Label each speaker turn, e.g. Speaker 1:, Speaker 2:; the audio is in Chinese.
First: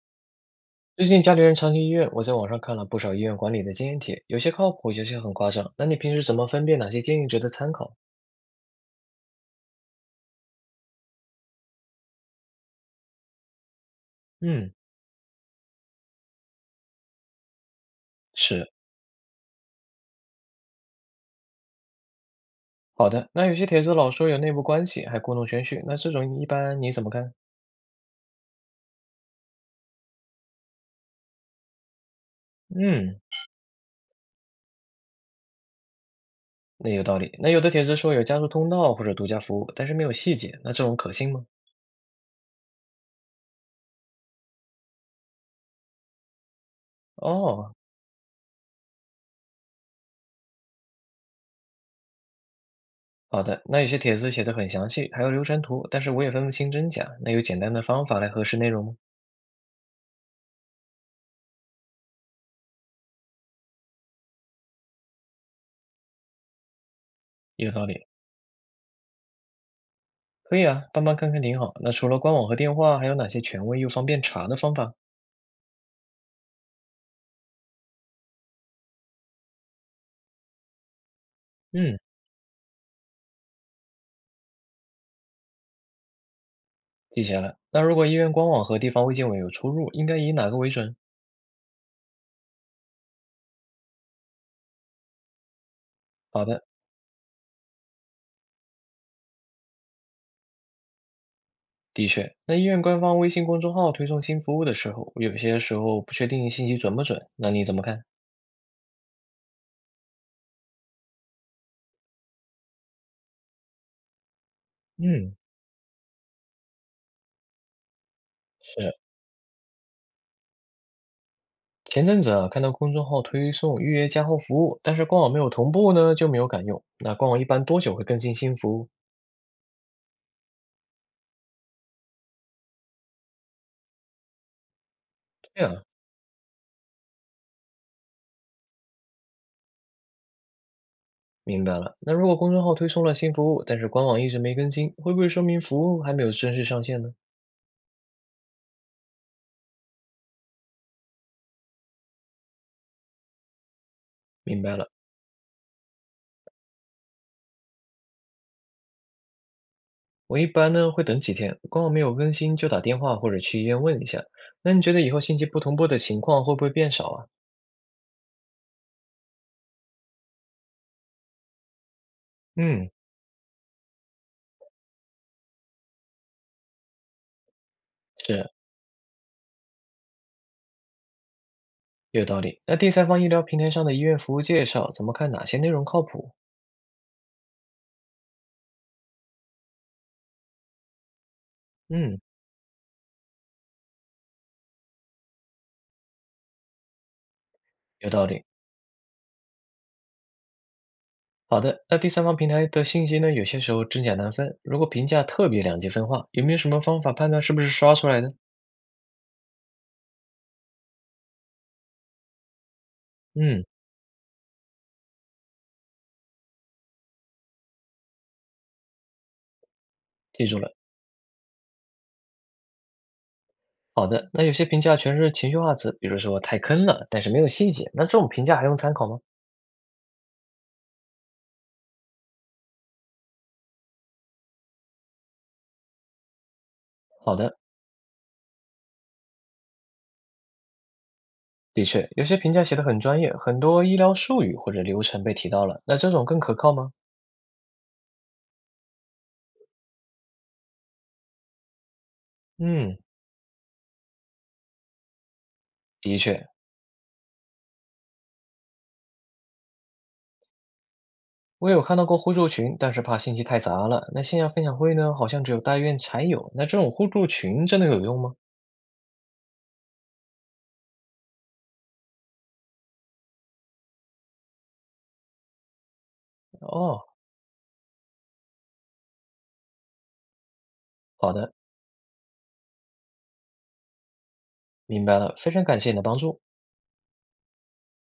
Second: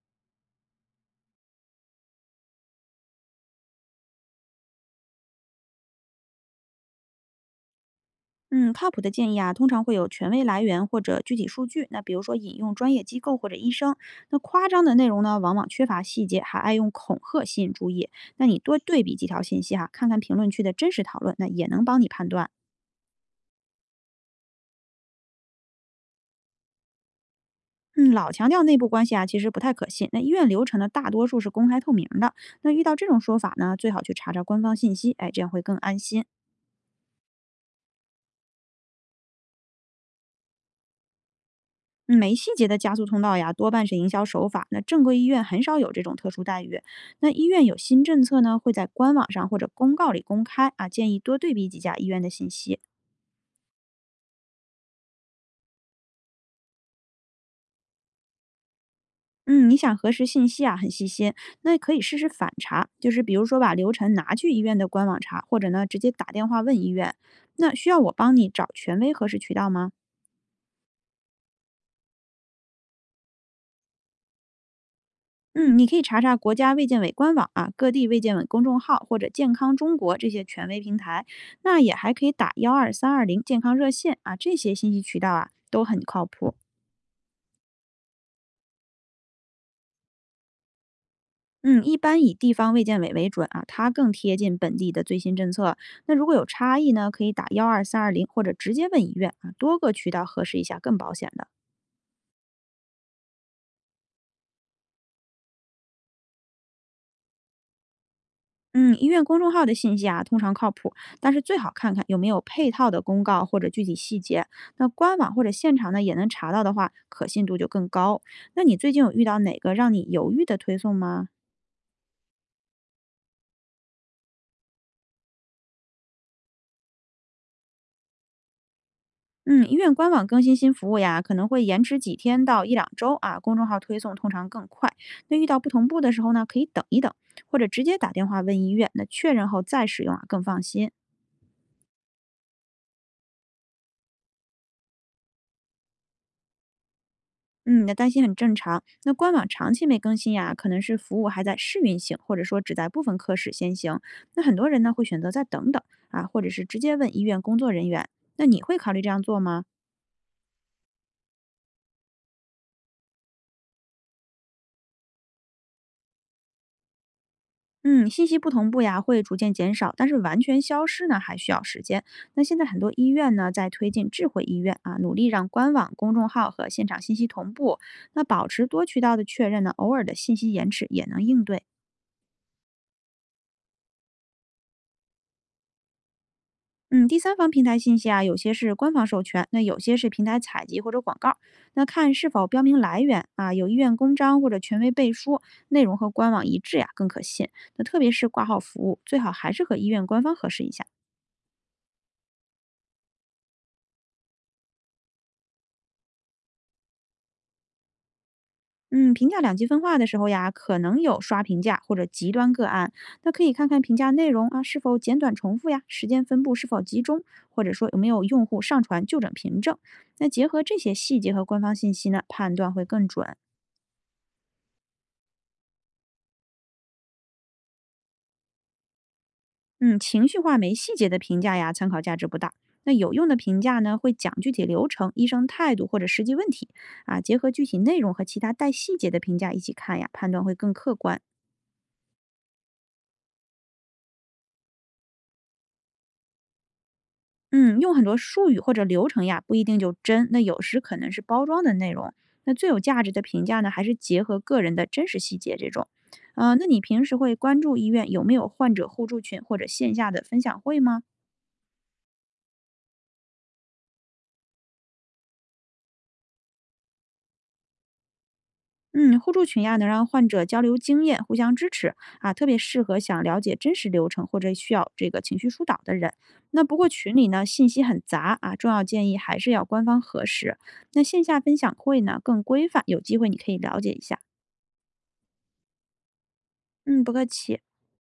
Speaker 1: 最近家里人常去医院，我在网上看了不少医院管理的经验帖，有些靠谱，有些很夸张。那你平时怎么分辨哪些建议值得参考？
Speaker 2: 嗯，靠谱的建议啊，通常会有权威来源或者具体数据。那比如说引用专业机构或者医生。那夸
Speaker 1: 嗯，
Speaker 2: 张的内容呢，往往缺乏细节，还爱用恐吓吸引注意。那你
Speaker 1: 是，
Speaker 2: 多对比几条信息哈、看看评论区的真实讨论，那也能帮你判断。
Speaker 1: 好的，那有些帖子老说有内部关系，还故弄玄虚，那这种一般你怎么看？
Speaker 2: 嗯，老强调内部关系啊，其实不太可信。那医院流程呢，大多数是公开透明的。那遇到这种
Speaker 1: 嗯，
Speaker 2: 说法呢，最好去查查官方信息，哎，这样会更安心。
Speaker 1: 那有道理。那有的帖子说有加速通道或者独家服务，但是没有细节，那这种可信吗？
Speaker 2: 嗯没细节的加速通道呀，多半是营销手法。那正规医院很少有这种特殊待遇。那医院
Speaker 1: 哦，
Speaker 2: 有新政策呢，会在官网上或者公告里公开啊，建议多对比几家医院的信息。
Speaker 1: 好的，那有些帖子写的很详细，还有流程图，但是我也分不清真假。那有简单的方法来核实内容吗？
Speaker 2: 嗯，你想核实信息啊，很细心，那可以试试反查，就是比如说把流程拿去医院的官网查，或者呢直接打电话问医院。
Speaker 1: 有
Speaker 2: 那
Speaker 1: 道
Speaker 2: 需要
Speaker 1: 理。
Speaker 2: 我帮你找权威核实渠道吗？
Speaker 1: 可以啊，帮忙看看挺好。那除了官网和电话，还有哪些权威又方便查的方法？
Speaker 2: 嗯，你可以查查国家卫健委官网啊，各地卫健委公众号或者健康中国这些权威平台。那也
Speaker 1: 嗯，
Speaker 2: 还可以打幺二三二零健康热线啊，这些信息渠道啊都很靠谱。
Speaker 1: 记下来。那如果医院官网和地方卫健委有出入，应该以哪个为准？
Speaker 2: 嗯，一般以地方卫健委为准啊，它更贴近本地的最新政策。那如果有
Speaker 1: 好的，
Speaker 2: 差异呢，可以打幺二三二零或者直接问医院啊，多个渠道核实一下更保险的。
Speaker 1: 的确，那医院官方微信公众号推送新服务的时候，有些时候不确定信息准不准，那你怎么看？
Speaker 2: 嗯，医院公众号的信息啊，通常靠谱，但是最好看看有没有配套的公告或者具体细节。那官网
Speaker 1: 嗯，
Speaker 2: 或者现场呢，也能查到的话，可信度就更高。那你最
Speaker 1: 是，
Speaker 2: 近有遇到哪个让你犹豫的推送吗？
Speaker 1: 前阵子啊，看到公众号推送预约加号服务，但是官网没有同步呢，就没有敢用。那官网一般多久会更新新服务？
Speaker 2: 嗯，医院官网更新新服务呀，可能会延迟几天到一两周啊。公众号推送通常更快。那遇到
Speaker 1: 对
Speaker 2: 不
Speaker 1: 样啊。
Speaker 2: 同步的时候呢，可以等一等，或者直接打电话问医院，那确认后再使用啊，更放心。
Speaker 1: 明白了。那如果公众号推送了新服务，但是官网一直没更新，会不会说明服务还没有正式上线呢？
Speaker 2: 嗯，你的担心很正常。那官网长期没更新呀，可能是服务还在试运行，或者说只在部分科室先行。那很
Speaker 1: 明
Speaker 2: 多
Speaker 1: 白
Speaker 2: 人
Speaker 1: 了。
Speaker 2: 呢会选择再等等啊，或者是直接问医院工作人员。那你会考虑这样做吗？
Speaker 1: 我一般呢会等几天，官网没有更新就打电话或者去医院问一下。那你觉得以后信息不同步的情况会不会变少啊？
Speaker 2: 嗯，信息不同步呀，会逐渐减少，但是完全消失呢，还需要时间。那现在很
Speaker 1: 嗯，
Speaker 2: 多医院呢，在推进智慧医院啊，努力让官网、公众号和现场信息同步。那保
Speaker 1: 是，
Speaker 2: 持多渠道的确认呢，偶尔的信息延迟也能应对。
Speaker 1: 有道理。那第三方医疗平台上的医院服务介绍，怎么看哪些内容靠谱？
Speaker 2: 嗯，第三方平台信息啊，有些是官方授权，那有些是平台采集或者广告。那看
Speaker 1: 嗯，
Speaker 2: 是否标明来源啊，有医院公章或者权威背书，内容和官网一致呀、更可信。那特
Speaker 1: 有
Speaker 2: 别
Speaker 1: 道
Speaker 2: 是挂
Speaker 1: 理。
Speaker 2: 号服务，最好还是和医院官方核实一下。
Speaker 1: 好的，那第三方平台的信息呢，有些时候真假难分。如果评价特别两极分化，有没有什么方法判断是不是刷出来的？
Speaker 2: 嗯，评价两极分化的时候呀，可能有刷评价或者极端个案，那可以
Speaker 1: 嗯，
Speaker 2: 看看评价内容啊是否简短重复呀，时间分布是否集中，或者说有没有用户上传就诊凭证。那结
Speaker 1: 记住
Speaker 2: 合
Speaker 1: 了。
Speaker 2: 这些细节和官方信息呢，判断会更准。
Speaker 1: 好的，那有些评价全是情绪化词，比如说太坑了，但是没有细节，那这种评价还用参考吗？
Speaker 2: 嗯，情绪化没细节的评价呀，参考价值不大。那有用的评价呢，会讲具体流程、医生态度或者实际问题啊，
Speaker 1: 好
Speaker 2: 结合
Speaker 1: 的，
Speaker 2: 具体内容和其他带细节的评价一起看呀，判断会更客观。
Speaker 1: 的确，有些评价写得很专业，很多医疗术语或者流程被提到了，那这种更可靠吗？
Speaker 2: 嗯，用很多术语或者流程呀，不一定就真，那有时可能是包装的内容。那最有
Speaker 1: 嗯，
Speaker 2: 价值的评价呢，还是结合个人的真实细节这种。
Speaker 1: 的确，
Speaker 2: 那你平时会关注医院有没有患者互助群或者线下的分享会吗？
Speaker 1: 我有看到过互助群，但是怕信息太杂了。那线下分享会呢，好像只有大医院才有，那这种互助群真的有用吗？
Speaker 2: 嗯，互助群呀，能让患者交流经验，互相支持啊，特别适合想了解真实流程或者需要这个情绪疏导的人。那不过
Speaker 1: 哦，
Speaker 2: 群里呢，信息很杂啊，重要建议还是要官方核实。那线
Speaker 1: 好
Speaker 2: 下
Speaker 1: 的，
Speaker 2: 分享会呢，更规范，有机会你可以了解一下。
Speaker 1: 明白了，非常感谢你的帮助。
Speaker 2: 嗯，不客气。